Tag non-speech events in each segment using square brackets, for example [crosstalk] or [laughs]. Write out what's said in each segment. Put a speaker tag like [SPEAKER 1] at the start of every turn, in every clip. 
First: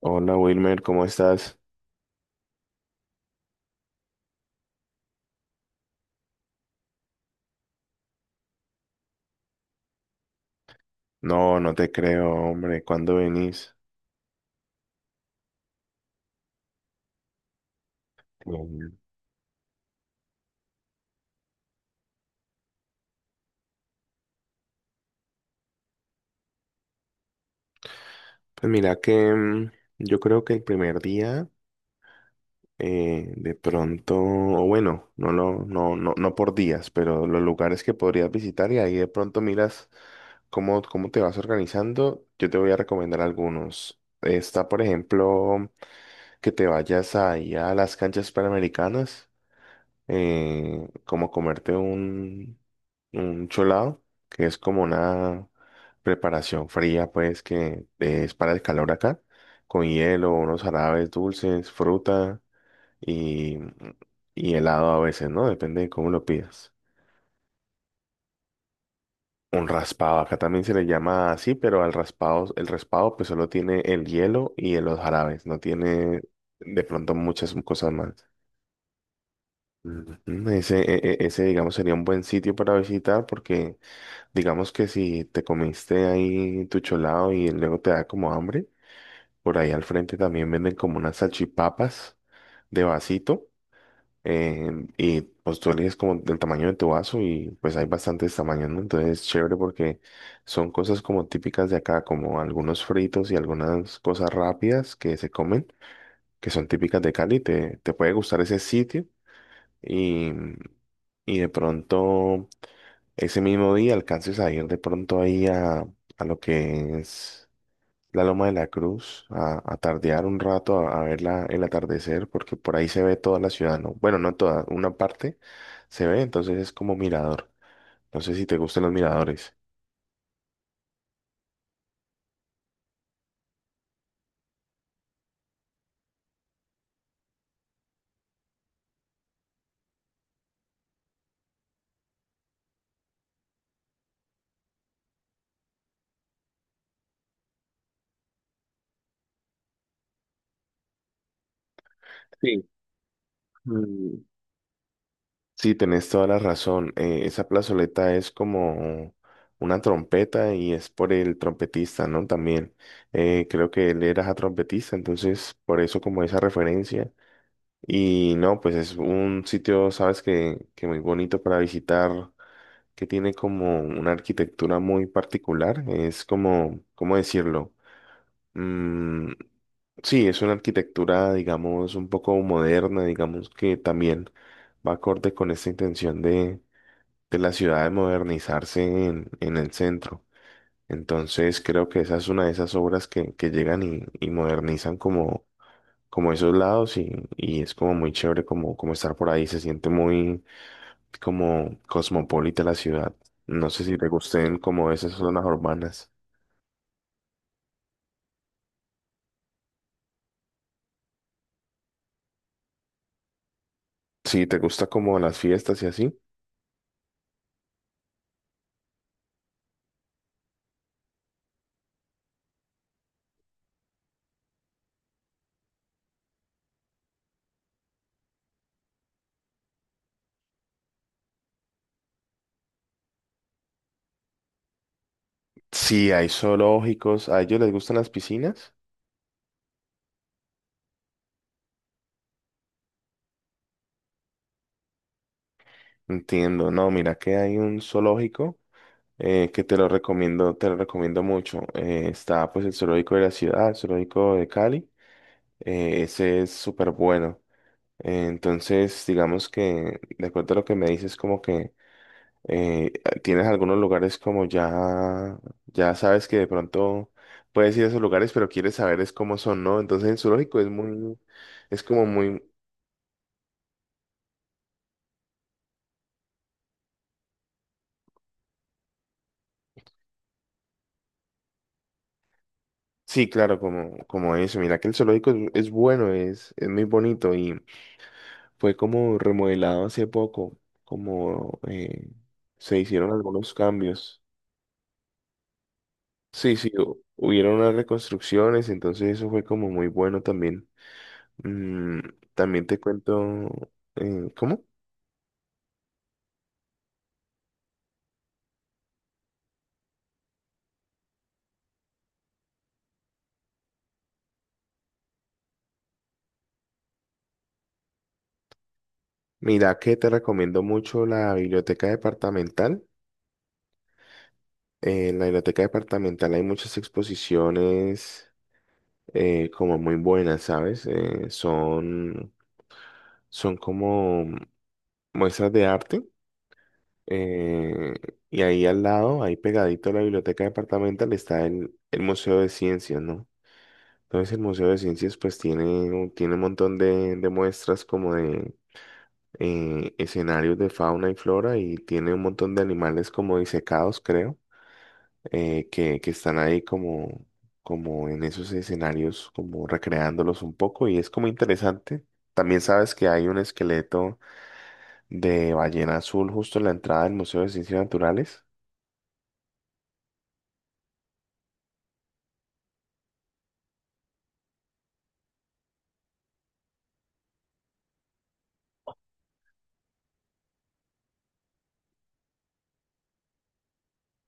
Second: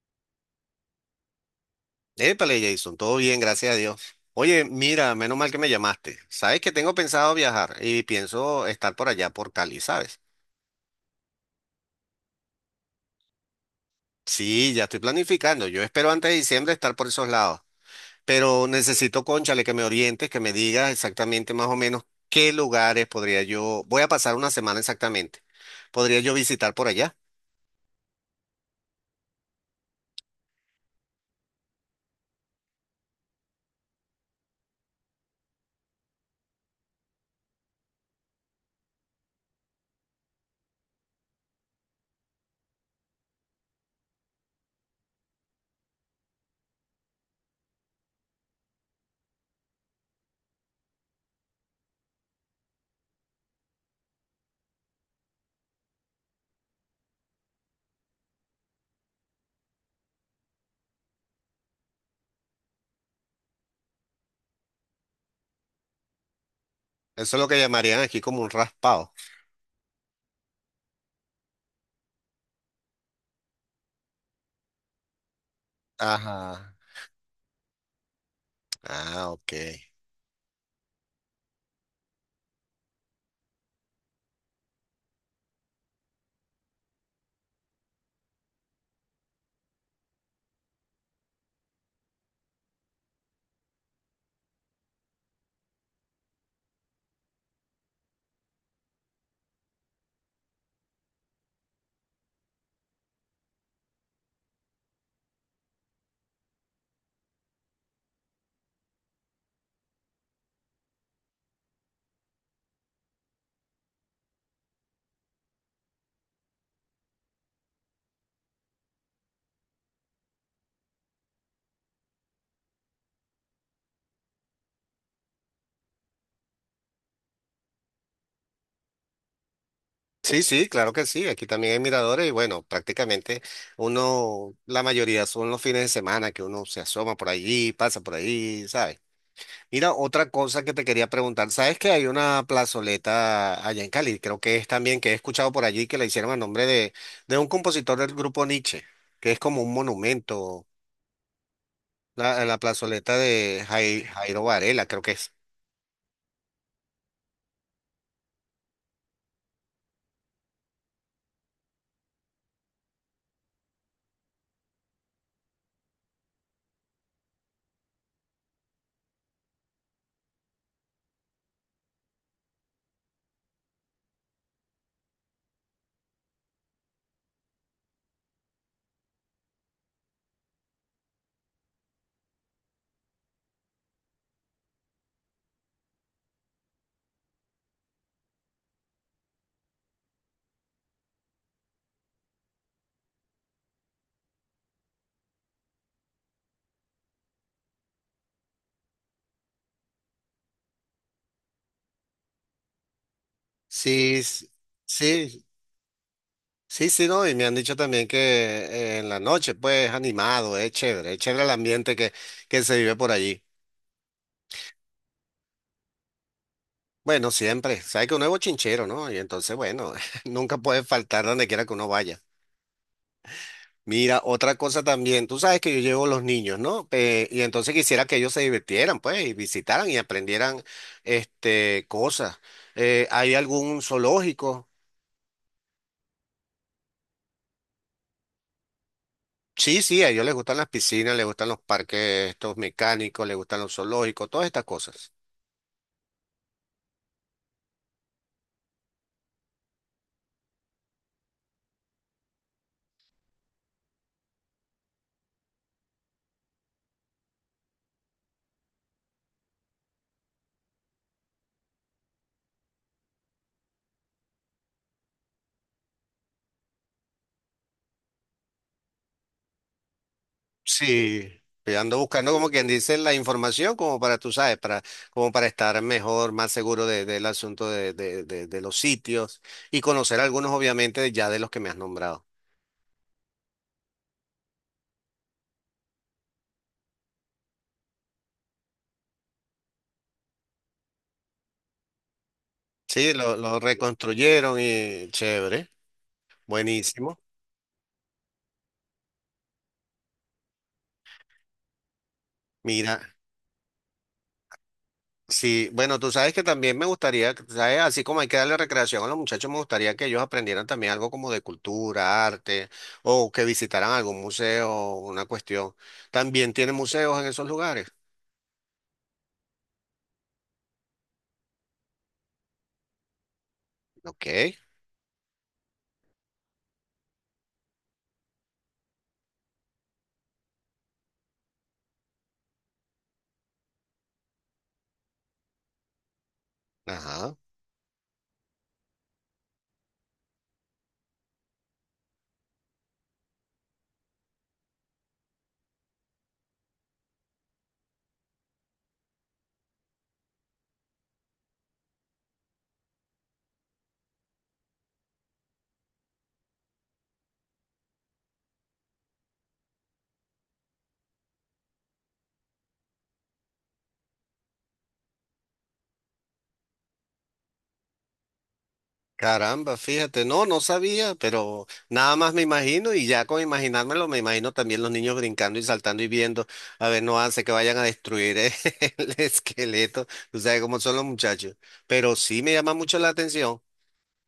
[SPEAKER 1] Hola Wilmer, ¿cómo estás?
[SPEAKER 2] Épale, Jason, todo bien, gracias a Dios. Oye, mira, menos mal que me llamaste. Sabes que tengo pensado viajar y pienso estar por allá por Cali, ¿sabes?
[SPEAKER 1] No, no te creo, hombre, ¿cuándo venís?
[SPEAKER 2] Sí, ya estoy planificando. Yo espero antes de diciembre estar por esos lados. Pero
[SPEAKER 1] Mm.
[SPEAKER 2] necesito, cónchale, que me orientes, que me digas exactamente más o menos qué lugares podría yo. Voy a pasar una semana exactamente. ¿Podría yo visitar por allá?
[SPEAKER 1] Pues mira que yo creo que el primer día, de pronto, o bueno, no, no, no, no por días, pero los lugares que podrías visitar y ahí de pronto miras cómo te vas organizando. Yo te voy a recomendar algunos. Está, por ejemplo, que te vayas ahí a las canchas panamericanas. Como comerte un, cholado, que es como una preparación fría, pues, que es para el calor acá, con hielo, unos jarabes dulces, fruta y, y helado a veces, ¿no? Depende de cómo lo pidas.
[SPEAKER 2] Eso es lo que llamarían aquí como un raspado.
[SPEAKER 1] Un raspado, acá también se le llama así, pero al raspado, el raspado pues solo tiene el hielo y los jarabes, no tiene
[SPEAKER 2] Ajá.
[SPEAKER 1] de pronto muchas cosas más.
[SPEAKER 2] Ah, ok.
[SPEAKER 1] Ujú. Ese, digamos, sería un buen sitio para visitar, porque digamos que si te comiste ahí tu cholado y luego te da como hambre, por ahí al frente también venden como unas salchipapas de vasito. Y pues tú eliges como del tamaño de tu vaso y pues hay bastantes tamaños, ¿no? Entonces es chévere porque son cosas como típicas de acá, como algunos fritos y algunas cosas rápidas que se comen, que son típicas de Cali. Te puede gustar ese sitio y, y de pronto ese mismo día alcances a ir de pronto ahí a lo que es la Loma de la Cruz, a tardear un rato, a ver el atardecer, porque por ahí se ve toda la ciudad, ¿no? Bueno, no toda, una parte se ve, entonces es como mirador. No sé si te gustan los miradores.
[SPEAKER 2] Sí, sí, claro que sí. Aquí también hay miradores y bueno, prácticamente uno, la mayoría son los fines de semana que uno se asoma por allí, pasa por allí, ¿sabes? Mira, otra cosa que te quería preguntar, ¿sabes que hay una plazoleta allá en Cali? Creo que es también que he escuchado por allí que la hicieron a nombre de un compositor del grupo Nietzsche, que es como un monumento, la
[SPEAKER 1] Sí.
[SPEAKER 2] plazoleta de
[SPEAKER 1] Mm.
[SPEAKER 2] Jairo Varela, creo que es.
[SPEAKER 1] Sí, tenés toda la razón. Esa plazoleta es como una trompeta y es por el trompetista, ¿no? También creo que él era trompetista, entonces por eso como esa referencia. Y no, pues es un sitio, sabes, que, muy bonito para visitar, que tiene como una arquitectura muy particular. Es como, ¿cómo decirlo? Mm, sí, es una arquitectura, digamos, un poco moderna, digamos, que también va acorde con esta intención de la ciudad de modernizarse en el centro. Entonces, creo que esa es una de esas obras que llegan y modernizan como esos lados, y es como muy chévere como estar por ahí. Se siente muy como cosmopolita la ciudad. No sé si te
[SPEAKER 2] Sí, s-
[SPEAKER 1] gusten como esas zonas
[SPEAKER 2] sí,
[SPEAKER 1] urbanas.
[SPEAKER 2] Sí, sí, no, y me han dicho también que en la noche, pues, animado, es chévere el ambiente que se vive por allí.
[SPEAKER 1] Si te gusta como las fiestas y así.
[SPEAKER 2] Bueno, siempre, sabes que uno es bochinchero, ¿no? Y entonces, bueno, [laughs] nunca puede faltar donde quiera que uno vaya. Mira, otra cosa también, tú sabes que yo llevo los niños, ¿no? Y entonces quisiera que ellos se divirtieran, pues, y visitaran y aprendieran, este, cosas. ¿Hay algún zoológico?
[SPEAKER 1] Si hay zoológicos, ¿a ellos les gustan las piscinas?
[SPEAKER 2] Sí, sí, a ellos les gustan las piscinas, les gustan los parques, estos mecánicos, les gustan los zoológicos, todas estas cosas.
[SPEAKER 1] Entiendo, no, mira que hay un zoológico que te lo recomiendo mucho. Está pues el zoológico de la ciudad, el zoológico de Cali. Ese es súper bueno. Entonces, digamos que, de acuerdo a lo que me dices, como que eh, tienes algunos lugares como ya sabes que de pronto puedes ir a esos lugares, pero quieres saber es cómo son, ¿no? Entonces el zoológico es muy,
[SPEAKER 2] Sí, yo
[SPEAKER 1] es
[SPEAKER 2] ando
[SPEAKER 1] como
[SPEAKER 2] buscando
[SPEAKER 1] muy,
[SPEAKER 2] como quien dice la información como para, tú sabes, para, como para estar mejor, más seguro del asunto de, de los sitios y conocer algunos obviamente ya de los que me has nombrado.
[SPEAKER 1] sí, claro, como, eso. Mira que el zoológico es bueno, es muy bonito y fue como remodelado hace poco, como se hicieron
[SPEAKER 2] Sí, lo,
[SPEAKER 1] algunos
[SPEAKER 2] lo
[SPEAKER 1] cambios.
[SPEAKER 2] reconstruyeron y chévere,
[SPEAKER 1] Sí, sí,
[SPEAKER 2] buenísimo.
[SPEAKER 1] hubieron unas reconstrucciones, entonces eso fue como muy bueno también. Mm, también te
[SPEAKER 2] Mira,
[SPEAKER 1] cuento, ¿cómo?
[SPEAKER 2] sí, bueno, tú sabes que también me gustaría, ¿sabes? Así como hay que darle recreación a los muchachos, me gustaría que ellos aprendieran también algo como de cultura, arte, o que visitaran algún museo, una cuestión. ¿También tienen museos en esos lugares?
[SPEAKER 1] Mira que te recomiendo mucho la biblioteca departamental.
[SPEAKER 2] Ok,
[SPEAKER 1] En la biblioteca departamental hay muchas exposiciones como muy buenas, ¿sabes? Son como muestras de arte.
[SPEAKER 2] ajá.
[SPEAKER 1] eh, y ahí al lado, ahí pegadito a la biblioteca departamental, está el Museo de Ciencias, ¿no? Entonces el Museo de Ciencias pues tiene un montón de muestras como de escenarios de fauna y flora, y tiene un montón de animales como disecados, creo, que están ahí como en esos escenarios, como recreándolos un poco, y es como interesante. También sabes que hay un esqueleto de ballena azul justo en la entrada del Museo de Ciencias Naturales.
[SPEAKER 2] Caramba, fíjate, no, no sabía, pero nada más me imagino y ya con imaginármelo me imagino también los niños brincando y saltando y viendo, a ver, no hace que vayan a destruir [laughs] el esqueleto, tú sabes cómo son los muchachos, pero sí me llama mucho la atención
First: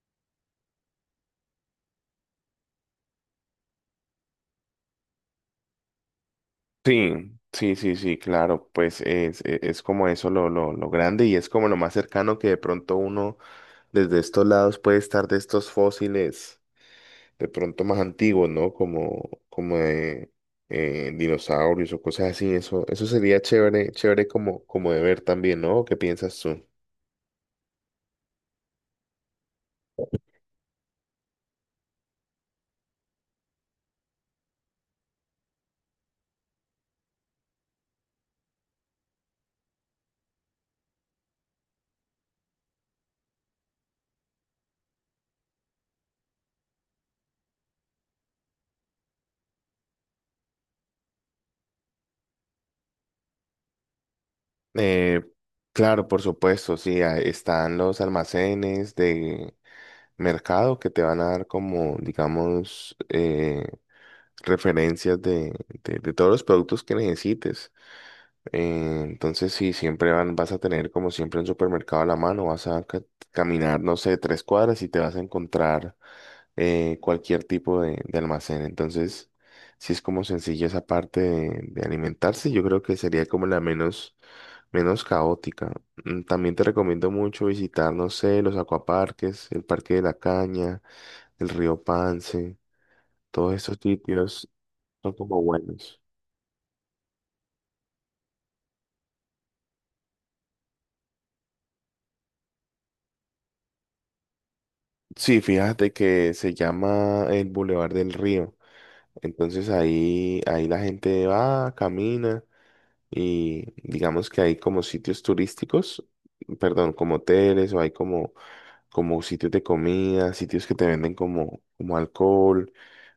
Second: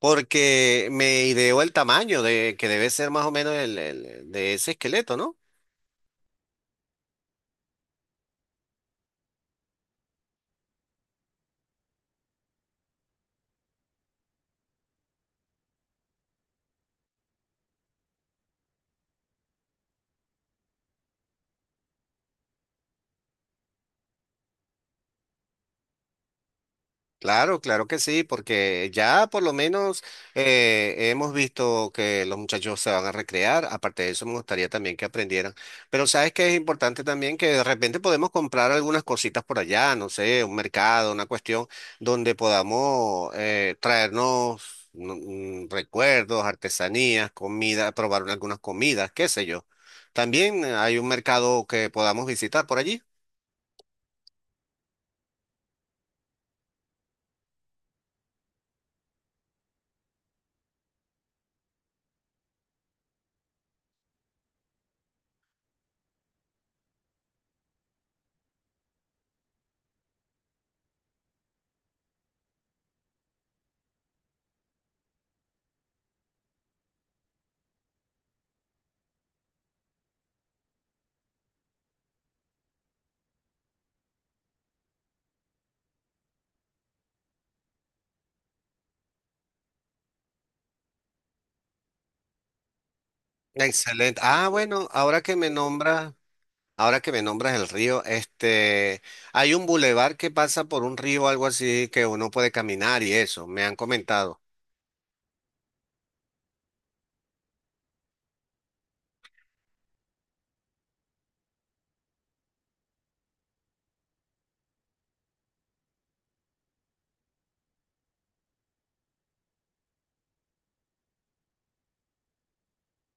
[SPEAKER 2] porque me ideó el tamaño de que debe ser más o menos de ese esqueleto, ¿no?
[SPEAKER 1] Sí, sí, sí, sí, claro, pues es como eso, lo grande, y es como lo más cercano que de pronto uno desde estos lados puede estar de estos fósiles. De pronto más antiguos, ¿no? Como de dinosaurios o cosas así. Eso sería chévere, chévere como de ver también, ¿no? ¿Qué piensas tú?
[SPEAKER 2] Claro, claro que sí, porque ya por lo menos hemos visto que los muchachos se van a recrear. Aparte de eso, me gustaría también que aprendieran. Pero sabes que es importante también que de repente podemos comprar algunas cositas por allá, no sé, un mercado, una cuestión donde podamos traernos recuerdos, artesanías, comida, probar algunas comidas, qué sé yo. También hay un mercado que podamos visitar por allí.
[SPEAKER 1] Eh, claro, por supuesto, sí, ah, están los almacenes de mercado que te van a dar como, digamos, referencias de todos los productos que necesites. Entonces, sí, siempre vas a tener como siempre un supermercado a la mano, vas a caminar, no sé, 3 cuadras y te vas a encontrar cualquier tipo de almacén. Entonces, si es como sencilla esa parte de alimentarse, yo creo que sería como la menos caótica. También te recomiendo mucho visitar, no sé, los acuaparques, el Parque de la Caña, el río Pance, todos estos
[SPEAKER 2] Excelente. Ah,
[SPEAKER 1] sitios
[SPEAKER 2] bueno,
[SPEAKER 1] son
[SPEAKER 2] ahora que
[SPEAKER 1] como
[SPEAKER 2] me
[SPEAKER 1] buenos.
[SPEAKER 2] nombras. Ahora que me nombras el río, este, hay un bulevar que pasa por un río o algo así que uno puede caminar y eso, me han comentado.
[SPEAKER 1] Sí, fíjate que se llama el Boulevard del Río. Entonces ahí la gente va, camina, y digamos que hay como sitios turísticos, perdón, como hoteles, o hay como sitios de comida, sitios que te venden como alcohol,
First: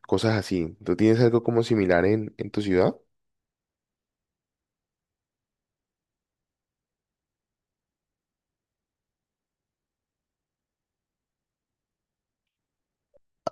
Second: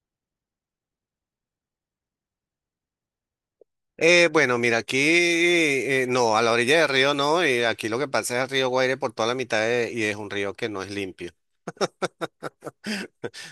[SPEAKER 1] cosas así. ¿Tú tienes algo como similar en tu ciudad?
[SPEAKER 2] Bueno, mira, aquí, no, a la orilla del río no, y aquí lo que pasa es el río Guaire por toda la mitad y es un río que no es limpio.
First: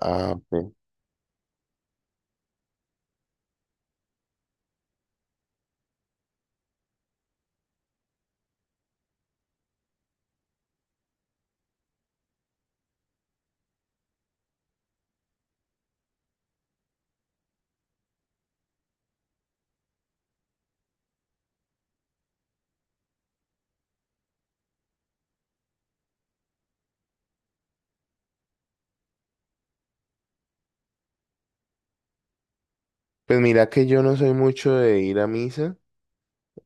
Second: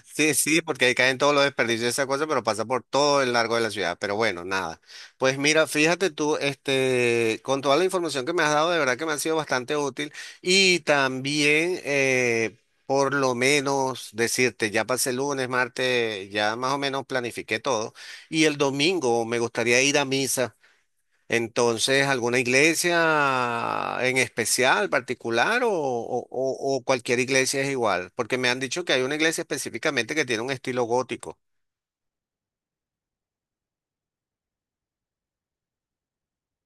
[SPEAKER 1] Ah,
[SPEAKER 2] Sí, sí,
[SPEAKER 1] ok.
[SPEAKER 2] porque ahí caen todos los desperdicios de esa cosa, pero pasa por todo el largo de la ciudad. Pero bueno, nada. Pues mira, fíjate tú, este, con toda la información que me has dado, de verdad que me ha sido bastante útil. Y también, por lo menos decirte, ya pasé lunes, martes, ya más o menos planifiqué todo. Y el domingo me gustaría ir a misa. Entonces, ¿alguna iglesia en especial, particular o, o cualquier iglesia es igual? Porque me han dicho que hay una iglesia específicamente que tiene un estilo gótico.
[SPEAKER 1] Pues mira que yo no soy mucho de ir a misa,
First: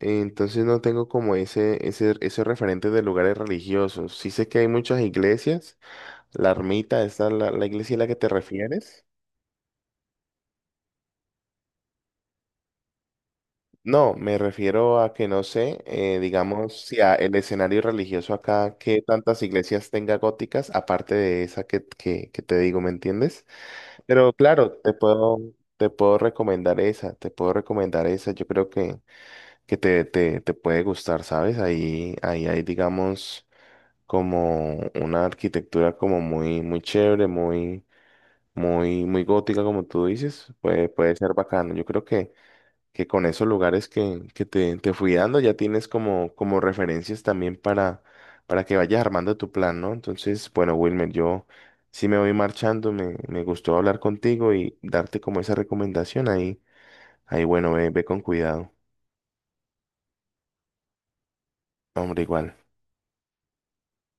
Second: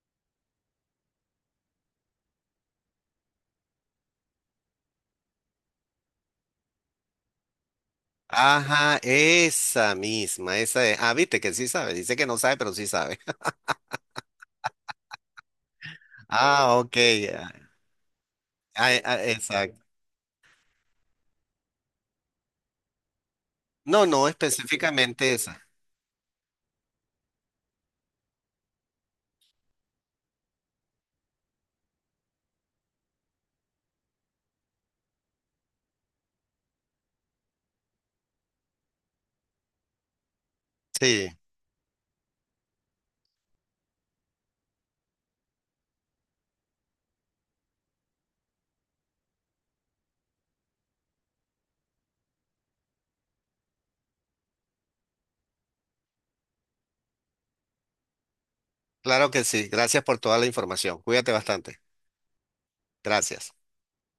[SPEAKER 1] entonces no tengo como ese referente de lugares religiosos. Sí sé que hay muchas iglesias. La ermita, ¿esta la iglesia a la que te
[SPEAKER 2] Ajá,
[SPEAKER 1] refieres?
[SPEAKER 2] esa misma, esa es. Ah, viste que sí sabe, dice que no sabe, pero sí sabe. [laughs]
[SPEAKER 1] No, me refiero a que no sé,
[SPEAKER 2] Ah,
[SPEAKER 1] digamos,
[SPEAKER 2] ok,
[SPEAKER 1] si el
[SPEAKER 2] ah,
[SPEAKER 1] escenario religioso acá, que tantas
[SPEAKER 2] exacto.
[SPEAKER 1] iglesias tenga góticas, aparte de esa que te digo, ¿me entiendes?
[SPEAKER 2] No, no,
[SPEAKER 1] Pero claro,
[SPEAKER 2] específicamente esa.
[SPEAKER 1] te puedo recomendar esa, te puedo recomendar esa. Yo creo que te, te puede gustar, ¿sabes? Ahí hay, digamos, como una arquitectura como muy, muy chévere, muy muy, muy gótica, como tú dices. Puede
[SPEAKER 2] Sí,
[SPEAKER 1] ser bacano. Yo creo que con esos lugares que te, fui dando, ya tienes como referencias también para que vayas armando tu plan, ¿no? Entonces, bueno, Wilmer, yo sí me voy marchando, me gustó hablar contigo y darte como esa recomendación ahí. Ahí, bueno, ve, ve con cuidado.
[SPEAKER 2] claro que sí. Gracias por toda la información. Cuídate bastante.
[SPEAKER 1] Hombre, igual.
[SPEAKER 2] Gracias.